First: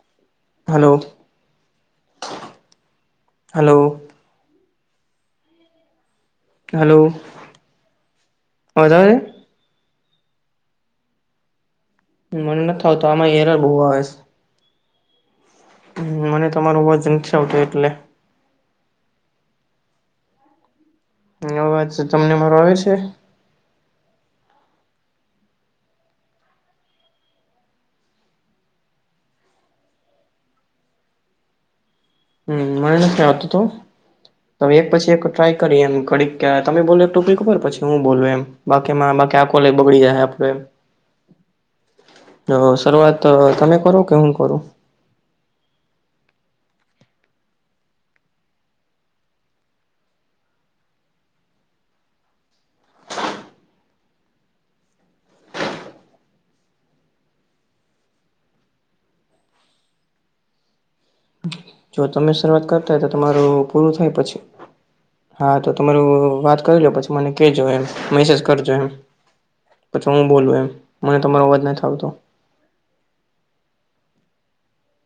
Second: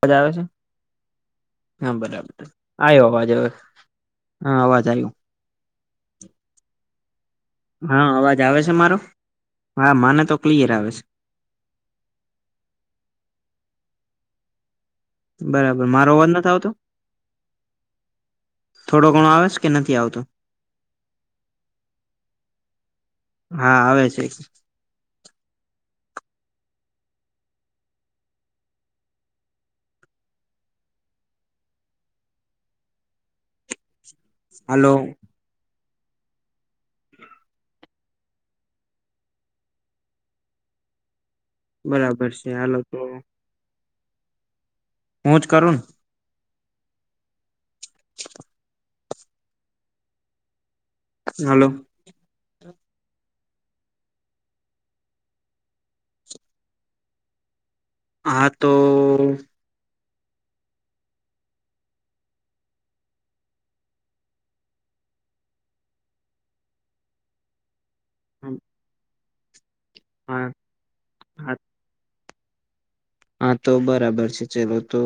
વાજ આવે છે હલો હા બરાબર આયો અવાજ અવે હલો હાં અવાજ આયો હલો હાં અવાજ આવે છે અવાજ મારો? આવે હાં મને તો ક્લિયર આવે છે. મને નથ આવતો આમાં એરર બઉ આવે છે બરાબર મારો અવાજ નથ મને આવતો? તમારો અવાજ નથી આવતો એટલે થોડો ઘણો આવે છ કે નથી આવતો? અવાજ તો તમને મારો આવે છે? હાં આવે છે હં મને નથી આવતું તું હવે એક હાલો પછી એક ટ્રાય કરીએ એમ ઘડીક કયા તમે બોલો ટોપિક પર પછી હું બોલું એમ બાકીમાં બાકી આ કોલે બગડી જાહે આપડે બરાબર છે હાલો તો કોલ તમે કરો કે હું કરું હું જ કરું ન હાલો હા તો જો તમે શરૂઆત કરતા હોય તો તમારું પૂરું થાય પછી હા તો તમારું વાત કરી લ્યો પછી મને કેજો એમ મેસેજ કરજો એમ પછી હું હા બોલું એમ મને તમારો અવાજ નથ આવતો હાં તો બરાબર છે ચલો તો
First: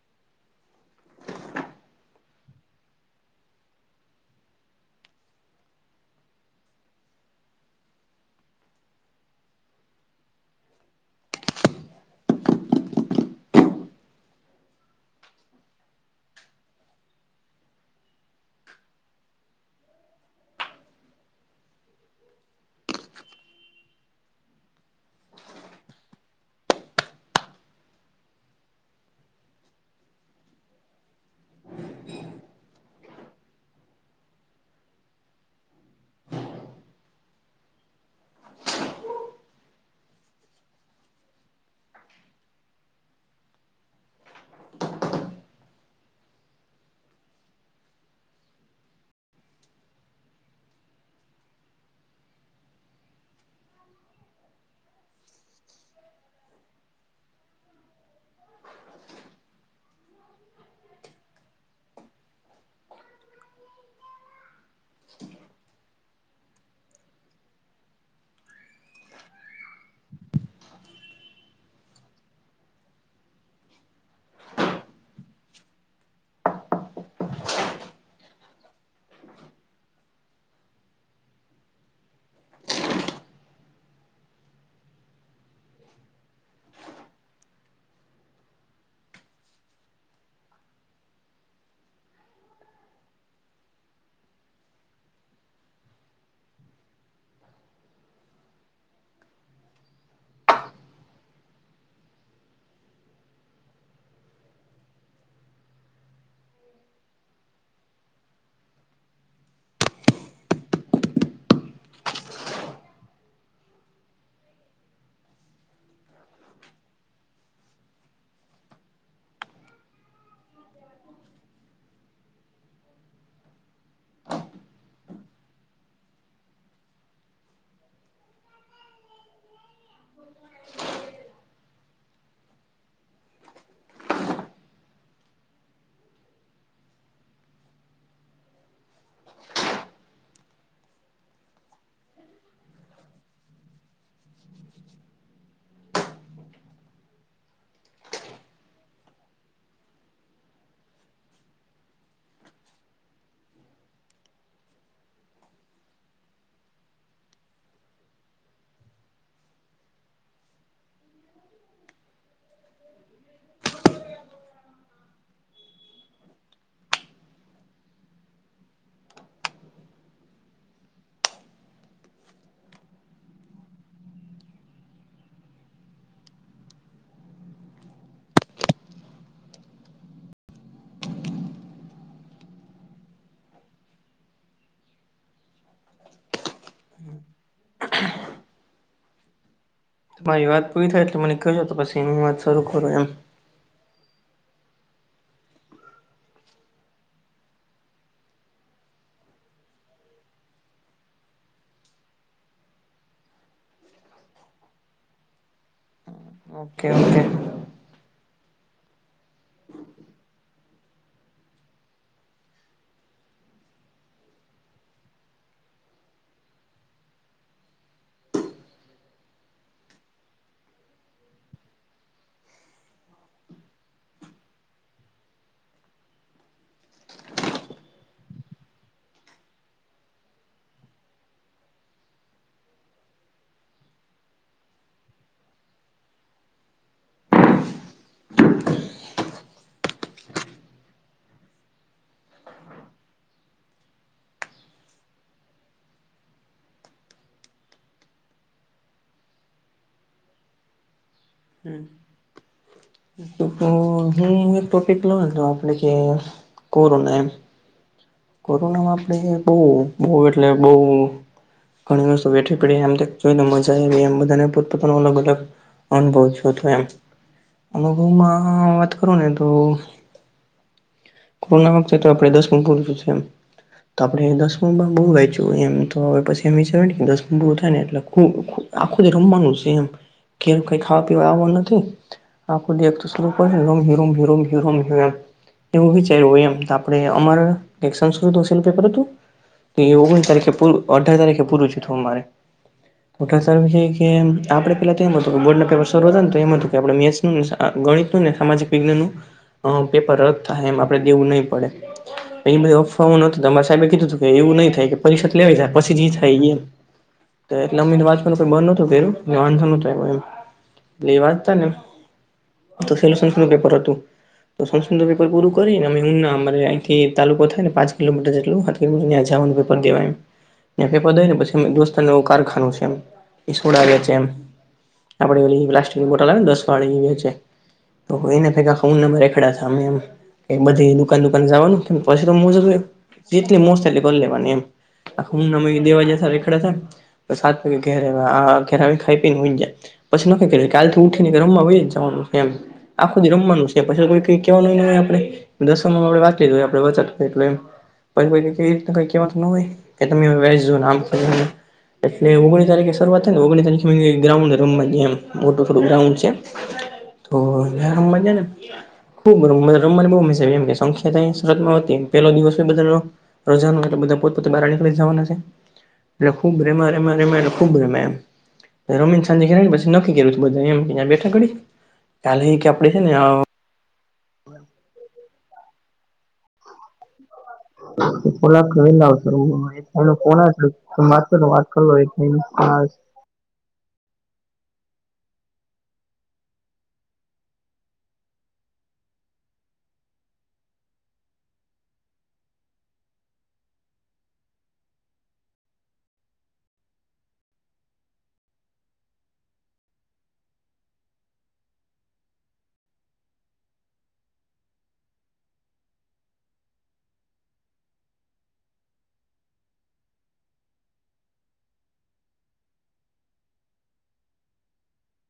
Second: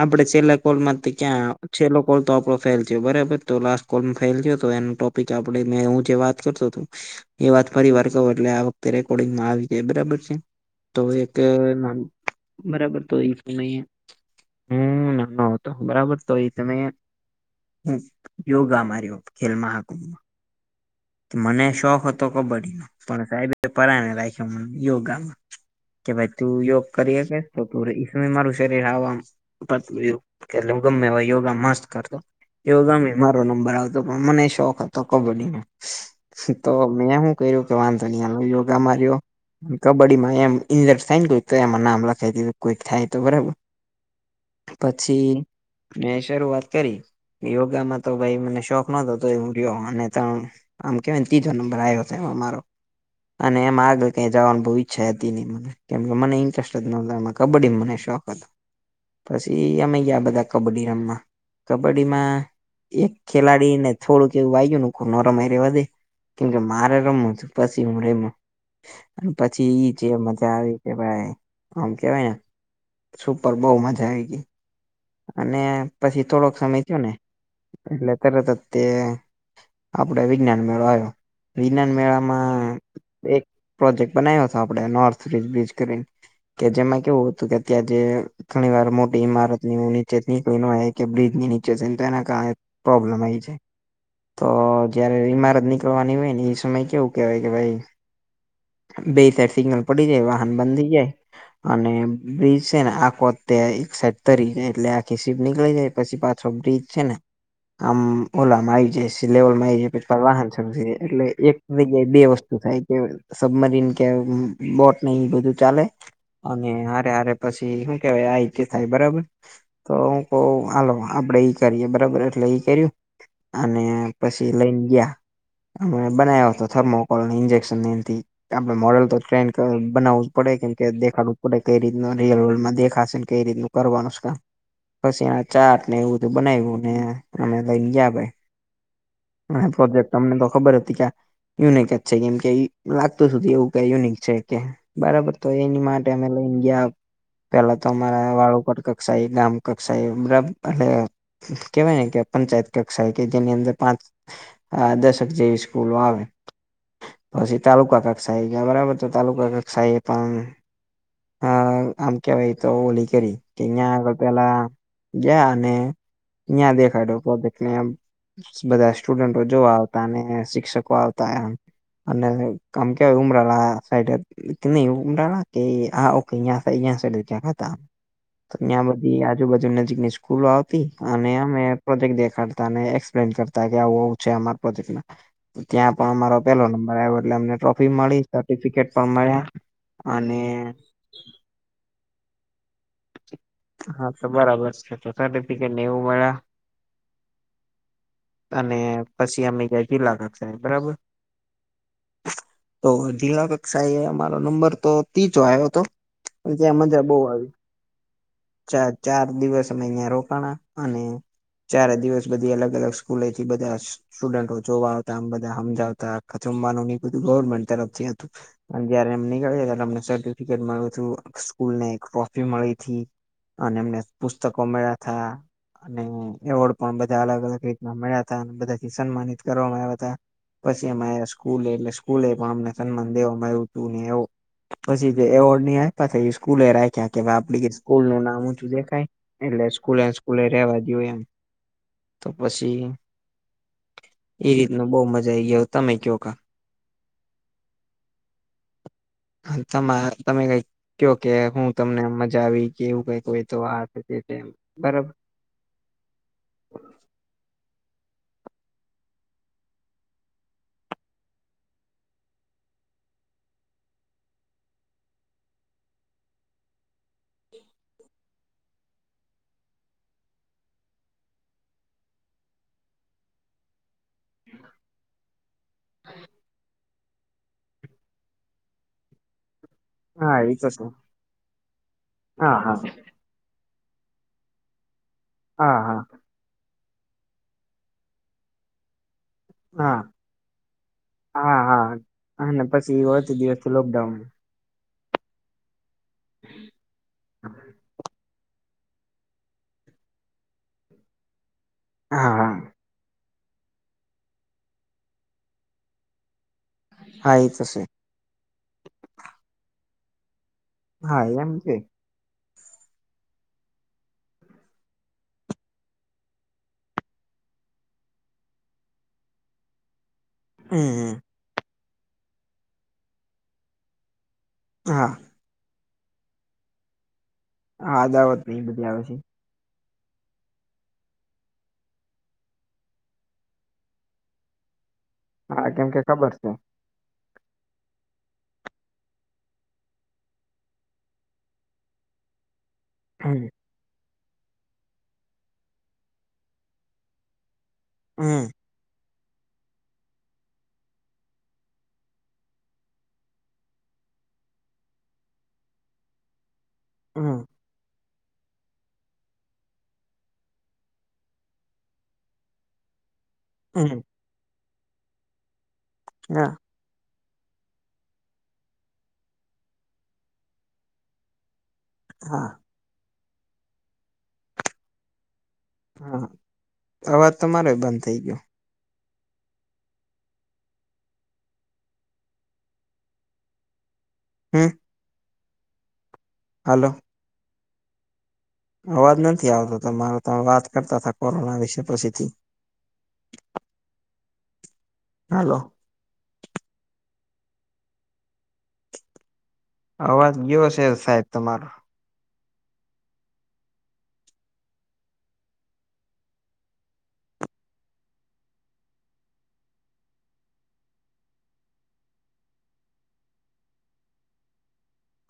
આપડે છેલ્લા કોલ માંથી ક્યાં છેલ્લો કોલ તો આપડો ફેલ થયો બરાબર તો લાસ્ટ કોલ ફેલ ગયો તો એનુ ટોપિક આપડે મે હું જે વાત કરતો તો એ વાત ફરી વાર કવ એટલે આ વખતે રેકોર્ડિંગમાં આવી જાય બરાબર છે. તો એક ના બરાબર તો એ જ લઈએ હું ના હં આવતો બરાબર તો એ તમે હું યોગામા રયો ખેલમાં મહા મને શોખ હતો કબડ્ડીનો પણ સાહેબે પરાણે રાયખો મને યોગામાં કે ભાઈ તું યોગ કરી હકે તો તું ર ઈ એમે મારું શરીર હાવ આમ પતલું એવુ એટલે ઉં ગમે એવા યોગા મસ્ત કરતો યોગામાય મારો નંબર આવતો પણ મને શોખ હતો કબડ્ડીનો તો મેં હું કયરુ કે વાંધો ની હાલો યોગામાં રયો કબડ્ડીમાંપ એમ ઇન્જર થાય ને કોઇક તો એમાં નામ લખાય દીધું કોઈક થાય તો બરાબર પછી મેં શરૂઆત કરી યોગામાં તો ભાઈ મને શોખ નતો તોએ ઉં રયો અને તણ આમ કેવાય ને તીજો નંબર આયવો તેમા મારો અને એમાં આગળ કઇ જાવાની બો ઈચ્છાય અતી નઈ મને કેમ કે મને ઇન્ટરેસ્ટ જ નતો એમાં કબડ્ડીમાં મને શોખ હતો પસી અમે ગયા બધા કબડ્ડી રમવા કબડ્ડીમાં એક ખેલાડી ને થોડુંક એવું વાયગુ ને કો રમે રેવા દે કેમકે મારે રમવું છે પસી ઉં રયમો પછી ઇ જે મજા આવી કે ભાઈ આમ કેવાય ને સુપર બઉ મજા આવી તી અને પછી થોડોક સમય થયો ને એટલે તરત જ તે આપડે વિજ્ઞાન મેળો આયવો વિજ્ઞાન મેળામાં એક પ્રોજેક્ટ બનાયવો તો આપડે નોર્થિજ બ્રિજ કરીને કે જેમાં કેવું હતું કે ત્યાં જે ઘણી વાર મોટી ઈમારત ઇનું નીચે [unintelligible] બ્રિજ ની નીચે છેને તો એને કાંઈ પ્રોબ્લેમ આયી છે તો જયારે ઈમારત નીકળવાની હોય ને ઇ સમય કેવું કેવાય કે ભાઈ બે ચાર સિગ્નલ પડી જાય વાહન બંધ થઈ જાય અને બ્રિજ છે ને આખો તે એક સાઇટ તરી જાય એટલે આખી શીપ નીકળી જાય પછી પાછો બ્રિજ છે ને આમ ઓલામાં આવી જાય સી લેવલમાં આઈ જાય પછી [unintelligible] વાહન શરૂ એટલે એક [unintelligible] જાય બે વસ્તુ થાય કે સબમરીન કે બોટ ને ઈ બધું ચાલે અને હારે હારે પછી હું કેવાય આઈ તે થાય બરાબર તો હું કઉ હાલો આપડે ઈ કરીએ બરાબર એટલે ઈ કર્યું અને પછી લઈન ગયા બનાવો તો થર્મોકોલ ને ઇન્જેક્શન ને એનથી આપડે મોડલ તો ટ્રેન્ડ ક બનાવવું જ પડે કેમ કે દેખાડવું જ પડે કઈ રીતના રીયલ રોલમાં દેખાશે ને કઈ રીતનુ કરવાનું છે કામ પછી એણે ચાર્ટને એવુ ધુ બનાયવુ ને અમે તઈન ગ્યા પહી અને પ્રોજેક્ટ તો અમને તો ખબર હતી કે આ યુનિક જ છે કેમ કે ઈ લાગતું તુ એવું કઈક યુનિક છે કે બરાબર તો એની માટે અમે લઈન ગ્યા પેલા તો અમારા વાળુ પર કક્ષાએ ગામ કક્ષાએ [unintelligible] કેવાય ને કે પંચાયત કક્ષા કે તેની અંદર પાંચ અ દશેક જેવી સ્કૂલો આવે પછી તાલુકા કક્ષા આવી ગયા બરાબર તો તાલુકા કક્ષાએ એ પણ હા આમ કેવાય તો ઓલી કરી કે અહિયાં આગળ પેલા ગયા અને અહિયાં દેખાડ્યોને [inaudible] બધા સ્ટુડન્ટો જોવા આવતા અને શિક્ષકો આવતા એમ અને કમ કે ઉમરાલા સાઈડે નઈ એ ઉમડાડા કે આ ઓકે અિયાં અયા સાયા હતા ત્યાં બધી આજુબાજુ નજીકની સ્કૂલો આવતી અને અમે પ્રોજેક્ટ દેખાડતા અને એક્સપ્લેન કર તા કે આવું આવું છે અમારા પ્રતીકના ત્યાં પણ અમારા પેલો નંબર આવ્યો એટલે અમને ટ્રોફી મળી સર્ટિફિકેટ પણ મળ્યા અને તમારી વાત પૂરી થાય એટલે મને કહજો તો પછી હું વાત શરૂ કરૂ એમ હા તો બરાબર છે તો સરટીફિકેટ નેવું મળ્યા અને પછી અમે ગયા જિલ્લા કકસાએ બરાબર તો જિલ્લા કક્ષાએ અમારો નંબર તો તીજો આવ્યો હતો અને ત્યાં ઓકે મજા બહુ ઓકે આવી ચા ચાર દિવસ અમે અહિયાં રોકાણા અને ચારે દિવસ બધી અલગ અલગ સ્કૂલેથી બધા સ્ટુડન્ટો જોવા આવતા આમ બધા હમજાવતા જમવાનું ને બધું ગવર્મેન્ટ તરફથી હતું જયારે એમ નીકળીયા અમને સર્ટિફિકેટ મળું છું સ્કૂલને એક તિ મળીથી અને એમને પુસ્તકો મળ્યા થા અને એવોર્ડ પણ બધા અલગ અલગ રીતે મળ્યા હતા અને બધાથી સન્માનિત કરવામાં અયવા તા પછી એમાં સ્કૂલ એટલે સ્કૂલ એમાં અમને સન્માન દેવામાં આયવું હતું એવુ પછી જે એવોર્ડ ને આપ્યા તા સ્કૂલે રાખ્યા કે આપડી સ્કૂલ નું નામ ઓછું દેખાય એટલે સ્કૂલે સ્કૂલે રેવા જો એમ તો પછી એ રીતનું બો મજા આઈ ગયો તમે કયો કા તમા તમાર તમે કઈ કયો કે હું તમને મજા આવી કે એવું કઈ તો હું એક ટોપિક લઉ હતો આપણે કે કોરોના એમ કોરોનામાં આપડે બઉ બઉ એટલે બઉ ઘણી વસ્તુ વઠી પડી એમ જોઈને મજા આવી એમ બધાને પોતપ પોતાનો અલ અલગ અનુભવ ઓછો હતો એમ અનુભવમાં વાત કરું ને તો કોરોના વખતે તો આપડે દસ [inaudible] એમ તો આપડે દસમોમાં બઉ વાયચુંએમ તોવે પછી દસ ઉભું થાય ને એટલે આખું જ રમવાનું છે એમ હા એ કેમ તો કઈ શું ખાવા પીવા આવ નથી હા આપું હા દેખતો હરોમ હરોમ હરોમ હમ હા એવું હા વિચાર્યું એમ આપડે અમાર એક સંસ્કૃતનું સેનું પેપર હતું. તો એ હા ઓગણીસ તારીખે પૂરું અઢાર તારીખે હા પૂરું છે હા તોું મારે અને પછી વધુ અઢાર દિવસ તારીખે છે લોકડાઉન કે આપડે પેલા તો એમ હતું કે બર્ડના પેપર્સ [inaudible] ને તો એમ હતું કે આપણે મેથ્સનું આ ગણિતનું સામાજિક વિજ્ઞાન નું અ પેપર રદ થાહે એમ આપડે દેવું નહી પડે. હા હા એ બધી અફવાઓ ન અમારા સાહેબે કીધું તું કે એવું થાય કે પરીક્ષા લેવાય જાય પછી જી થાયઈ એમ હા એ ત તો છે એટલેમા વાંચવાનું મેં બંધ નોતું કર્યું ને વાંધો નતો આયો એમ હા લેવા એમ જતાને કે તો સેલુ સંસ્કૃતનું પેપર હતું તો સંસ્કૃતનું પેપર પૂરું કરીને હું ના અમારે અયથી તાલુકો થાય ને પાંચ કિલોમીટર જેટલુ [inaudible] જવાનું પેપર દેવા એમ ત્યાં પેપર હમ દયને પછી દોસ્તારનું એવું કારખાનું છે એમ ઈ સોડા વેચે એમ હા આપણે ઓલી પ્લાસ્ટિકની બોટલ આવે ને દસ વારી એ વેચે હા તો ઈ દાવત એને ની બધી આવે છે ભેગા રેખડા તા એમ કે બધી દુકાન દુકાન જવાનું કે પછી તો જેટલી મોસ્ત એટલી કરી લેવાની એમ આ હું નમ હા કેમ કે દેવાજ ખબર છે રેખડા થ સાત વાગે ઘેરે આવીને ખાઈ પીને હુઈ ગયા પછી નક્કી કરી કાલ થી ઉઠી ને રમવા વયા જવાનું એમ આખું દિ થી હમ રમવાનું છે પછી કોઈ કઈ કેવાયનું નય આપે દશમમાં આપણે વાત લીધું [inaudible] હમ કેવાનું તો નો હોય કે તમે વય [inaudible] એટલે ઓગણીસ તારીખે શરૂઆતથી ને ઓગણી તારીખે ગ્રાઉન્ડ રમવા જેમ મોટું થોડું ગ્રાઉન્ડ છે. તો હમ રમવા ને ખૂબ રમવાની બોવ મજા આયી સંખ્યા તયાં [inaudible] પેલો દિવસે હમ બધા [inaudible] પોતપોતે બહાર નીકળી જવાના છે એટલે હા ખૂબ રમ્યા રમ્યા ખૂબ રમ્યા એમ રમીન સાંજે ને પછી નક્કી કર્યું તું એમ બીજા બેઠા ઘડીક કાલ હા હિ કે આપડે હેન અ [inaudible] અવાજ તમારો બંધ થઈ ગયો થોડાક વેલા આવતું રેવાનું આય [inaudible] [inaudible] હમ હાલો અવાજ નથી આવતો તમારો તમે વાત કરતા તા કોરોના વિશે પછીથી હાલો અવાજ ગયો છે સાહેબ તમારો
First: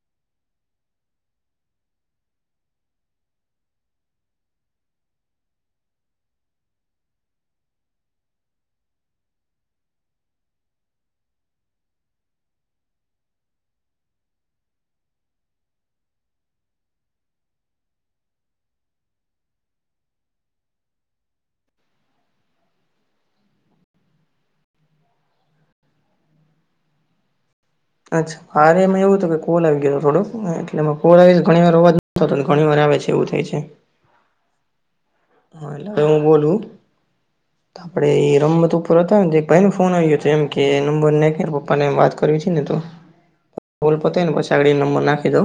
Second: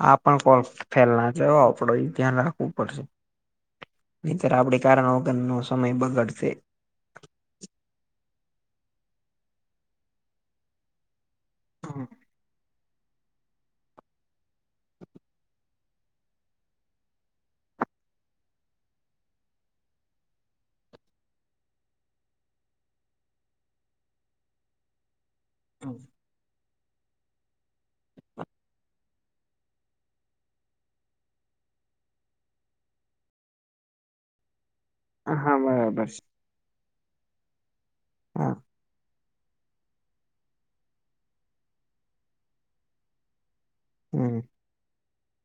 આ પણ કોલ ફેલના જાય હો એ આપડ ધ્યાન રાખવું પડશે. નીતર આપણી કારણવગરનો સમય બગડશે. [inaudible] અચ્છા અરે એમાં એવું હતું કે કોલ આવી ગયો હતો થોડો એટલેમાં કોલ આવી ઘણી વાર અવાજ નતો ઘણી વાર આવે છે એવું થાય છે. એમ [inaudible] હા બરાબર છે હવું બોલું [inaudible] આપણેે એ હા રમત ઉપર હતાને એક ભાઈ ને ફોન આવ્યો હતો એમ કે નંબર નાખ પપ્પાને એમ વાત કરવી છે નેતો કોલ પતાય ને હમ પછી આગળ નંબર નાખી દવ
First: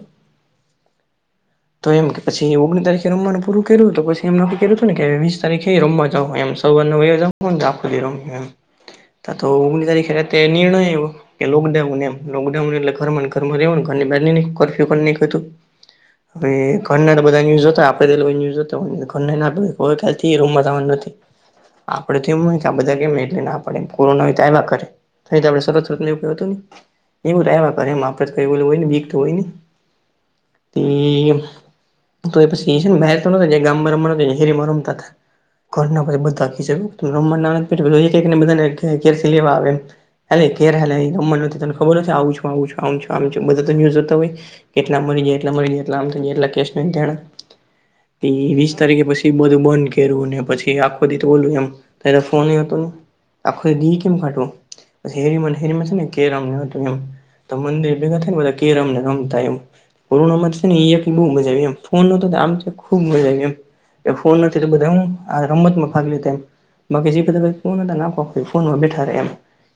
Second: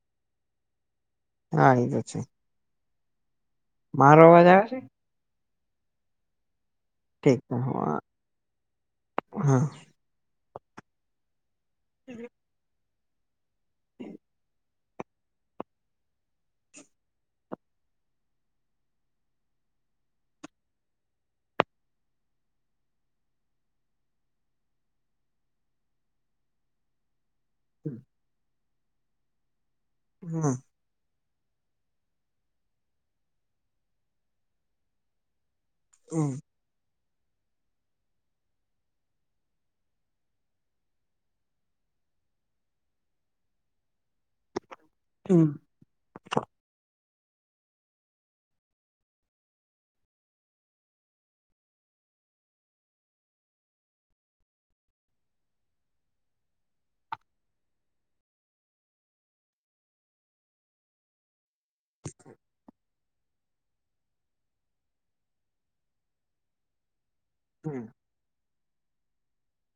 હા એ તો એમ છે કે પછી ઓગણી તારીખે રમવાનું પૂરું કર્યું તો મારો પછી એમ અવાજ નક્કી આવે કર્યું છે હતુંને કે વીસ તારીખે રમવા જાહુ એમ સૌવારના વયા ઠીક જાહુ આખો હા દી રમશું એમ તા તો [inaudible] તે નિર્ણય આયો કે લોકડાઉન એમ [inaudible] ડાઉન એલે ઘરમાં ઘરમાં રહેવાનું ઘરની બાર [inaudible] ઘરના તો બધા ન્યૂઝ હતા આપડે [inaudible] [unintelligible] આપડે તો એમ હોય કે આ બધા કેમ એટલે ના આપડે કોરોના હોય તો આવ્યા કરે નહી તો આપણે [unintelligible] એવું હતું ને એવું તો આયવા કરે એમ આપે તો કઈ હોય નય બીક તો હોય નય [inaudible] હા એમ તો પછી એ છે ને મેતો નતગયો ગામ માં રમવા નતો ગયો હેરી મર રમતા હતા ઘરના બ હમ બધા ખિજાય તુ રમવા ના આવે [unintelligible] એક એક ને બધાને ઘેર ઘેર થી લેવા આવે હાલ એય ઘેર હાલ રમવાનું નથી તને ખબર નથી આવું છુ આવું છું આવુ છું આવુ છુ બધા તને જોતા હોય કેટલા મરી જાય એટલા હમ મરી જાય એટલા આમ થય જાય એટલા કેસ નોંધાણા એ વીસ તારીખે પછી બધું બંધ કયરુ ને પછી આખો દી તો ઓલું એમ ત્યારે તો ફોને હતો નઈ આખો દી કેમ કાઢવો પછી હેરીમાં ને હેરીમા છે ને કેરમ ને હતુ એમ તો મંદિર ભેગા થાયને બધા કેરમ ને રમતા એમ કોરોનામાં છે ને ઈ એક બઉ મજા આયવી એમ ફોન નતો તો આમ ખુબ મજા આયવી એમ કે ફોન નથી તો બધા હું આ રમતમાં ભાગ લેતા એમ બાકી જે બ હમ [unintelligible] ફોનમાં બેઠા રે એમ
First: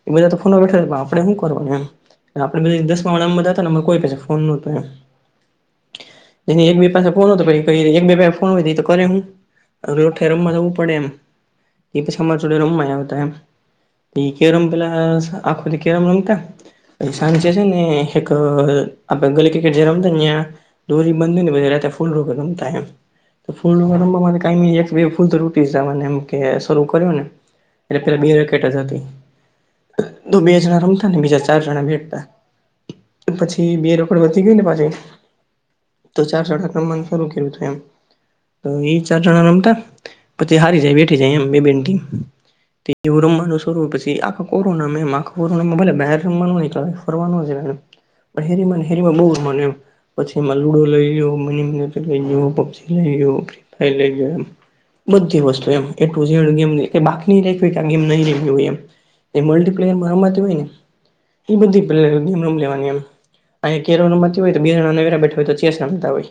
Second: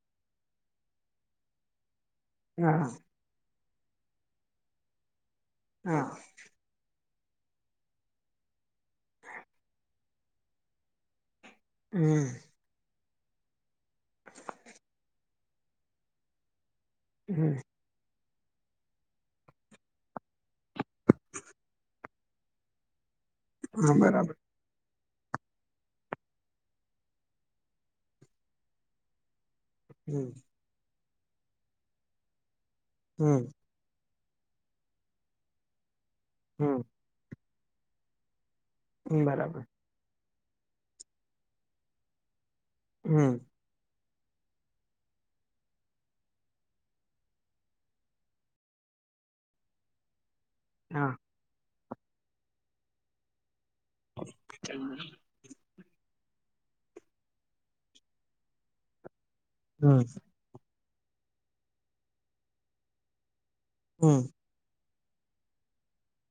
એ બધા તો ફોનમાં બેઠા રે પણ આપણે હું કરવાનું એમ આપડે હા બધા દસમાંં વાળા અમ બધા હતા અમાર કોઇ પાસે કોઈ ફોન નોતો એમ હા એની એક બે પાસે ફોન હતો તો પછી એક બે પાસે ફોન હોય તો એ કરે હું [unintelligible] એ પછી હમ અમારે જોડે રમવાય આવતા એમ ઈ કેરમ પેલા આખો દિ કેરમ રમતા અને સાંજે હમ છે ને એક આપણે ગલી ક્રિકેટ જે રમ તા ન્યા દોરી બાંધી ને પહી રાતે ફુલ રોકેટ રમતા એમ તો ફૂલ હા રોકેટ રમવા બરાબર માટે કાયમી એક બે ફૂલ તો રૂટી જાવાના એમ કે શરૂ કર્યો ને એટલે પેલા બે રેકેટ જ હતું હમ તો બે જણા રમતા ને બીજા ચાર જણા બેઠતા હમ પછી બે રો પણ વધી ગ્યુ ને પાછુ એક તો ચાર જણા ને હમ રમવાનું શરૂ કયરુ તું એમ તો ઈ ચાર જણા બરાબર રમતા પછી હારી જાય બેઠી જાય એમ બે બે ની હમ ટીમ [unintelligible] પછી આખો કોરોનામા એમ આખો કોરોનામા ભલે બાર રમવા ન નીકડાય ફરવા નો જવાય એમ પણ હેરીમાં ને હેરીમાં બઉ રમવાનું એમ પછી એમાં લુડો લઈ હા લ્યો મનીમેટર લઈ ગયો પબજી લઈ લ્યો [unintelligible] એમ બધી વસ્તુ એમ એ ટુ ઝેડ ગેમની કાંઇ બાકી નય રાયખુ કે આ ગેમ નય રયમા હોય એમ એ મલ્ટી પ્લેયર હમ માં રમાતી હોય ને એ બધી પ્ર રમી લેવાની એમ અઈયા કેરમ હમ રમાતી હોય તો બે જણા નવરા બેઠા હોય તો ચેસ રમતા હોય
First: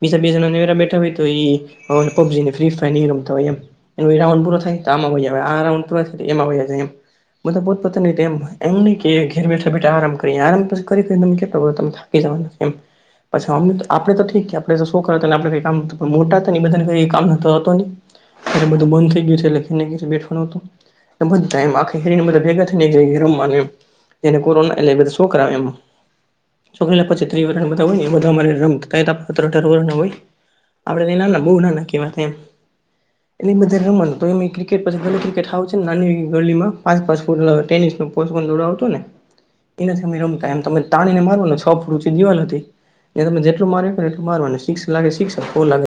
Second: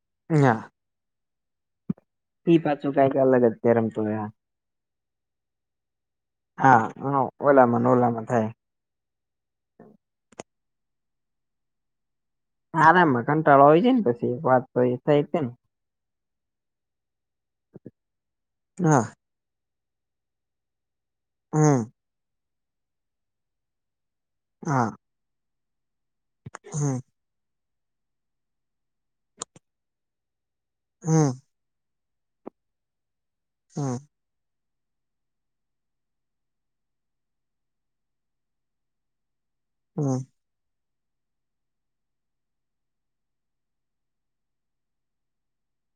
બીજા બે જણા હા નવરા બેઠા હોય તો ઈ હવારે પબજીને ઈ ફ્રી ફાયર પાછું ની ઈ કઈક રમતા અલગ જ હોય એમ તે રમતું એનોય હોય રાઉન્ડ પૂરો થાય આમાં વહી આવે આ રાઉન્ડ પૂરો થાય તો એમાં વયા જાય એમ હા બધા પોત ઓલામાં ને પોતાની ઓલામાં ટેમ થાય એમ નઈ કે ઘેર બેઠા બેઠા આરામ કરીએ આરામ પછી કરી કરીને તમે કેટલો કરો તમે થાકી જાવ એમ આરામમાં પસી કંટાળો અમને હોય તો છે ને આપડે તો પછી ઠીક કે વાત આપડે તો એ છોકરાઓ થાય અતા એટલે છે આપડે ને કઈ કામ મોટા હતા ને બધાને કંઈ કામ ધંધો અતો નઈ બધું હા બંધ થઈ ગયું છે એટલે [unintelligible] બધા યે હમ આખી હેરીને ભેગા થય ને રમવાનું એમ એને કોરોના હા એટલે બધા શોકરા એમ હમ છોકરીને પછી તો એ બધાય બધા હોય એ બધા અમારી હારે રમતા ત્યારે તો હતર અઢાર વરહના હોય આપણાથી હમ નાના બઉ નાના કહેવાતા એમ એટલે બધાય હમ રમવાનું તો એમ એ ક્રિકેટ પછી ગલી ક્રિકેટ હાવ છે ને નાની ગલીમાં પાંચ પાંચ ફૂટ ના ટેનિસ નો પોચો દડો આવતો ને [inaudible] એનાથી અમે રમતા એમ તમે તાણીને મારોને છ ફૂટ એ દીવાલ હતી ને તમે જેટલું મારી હકોને એટલું મારવાનું સિક્સ લાગે તો સિકસ ને ફોર લાગે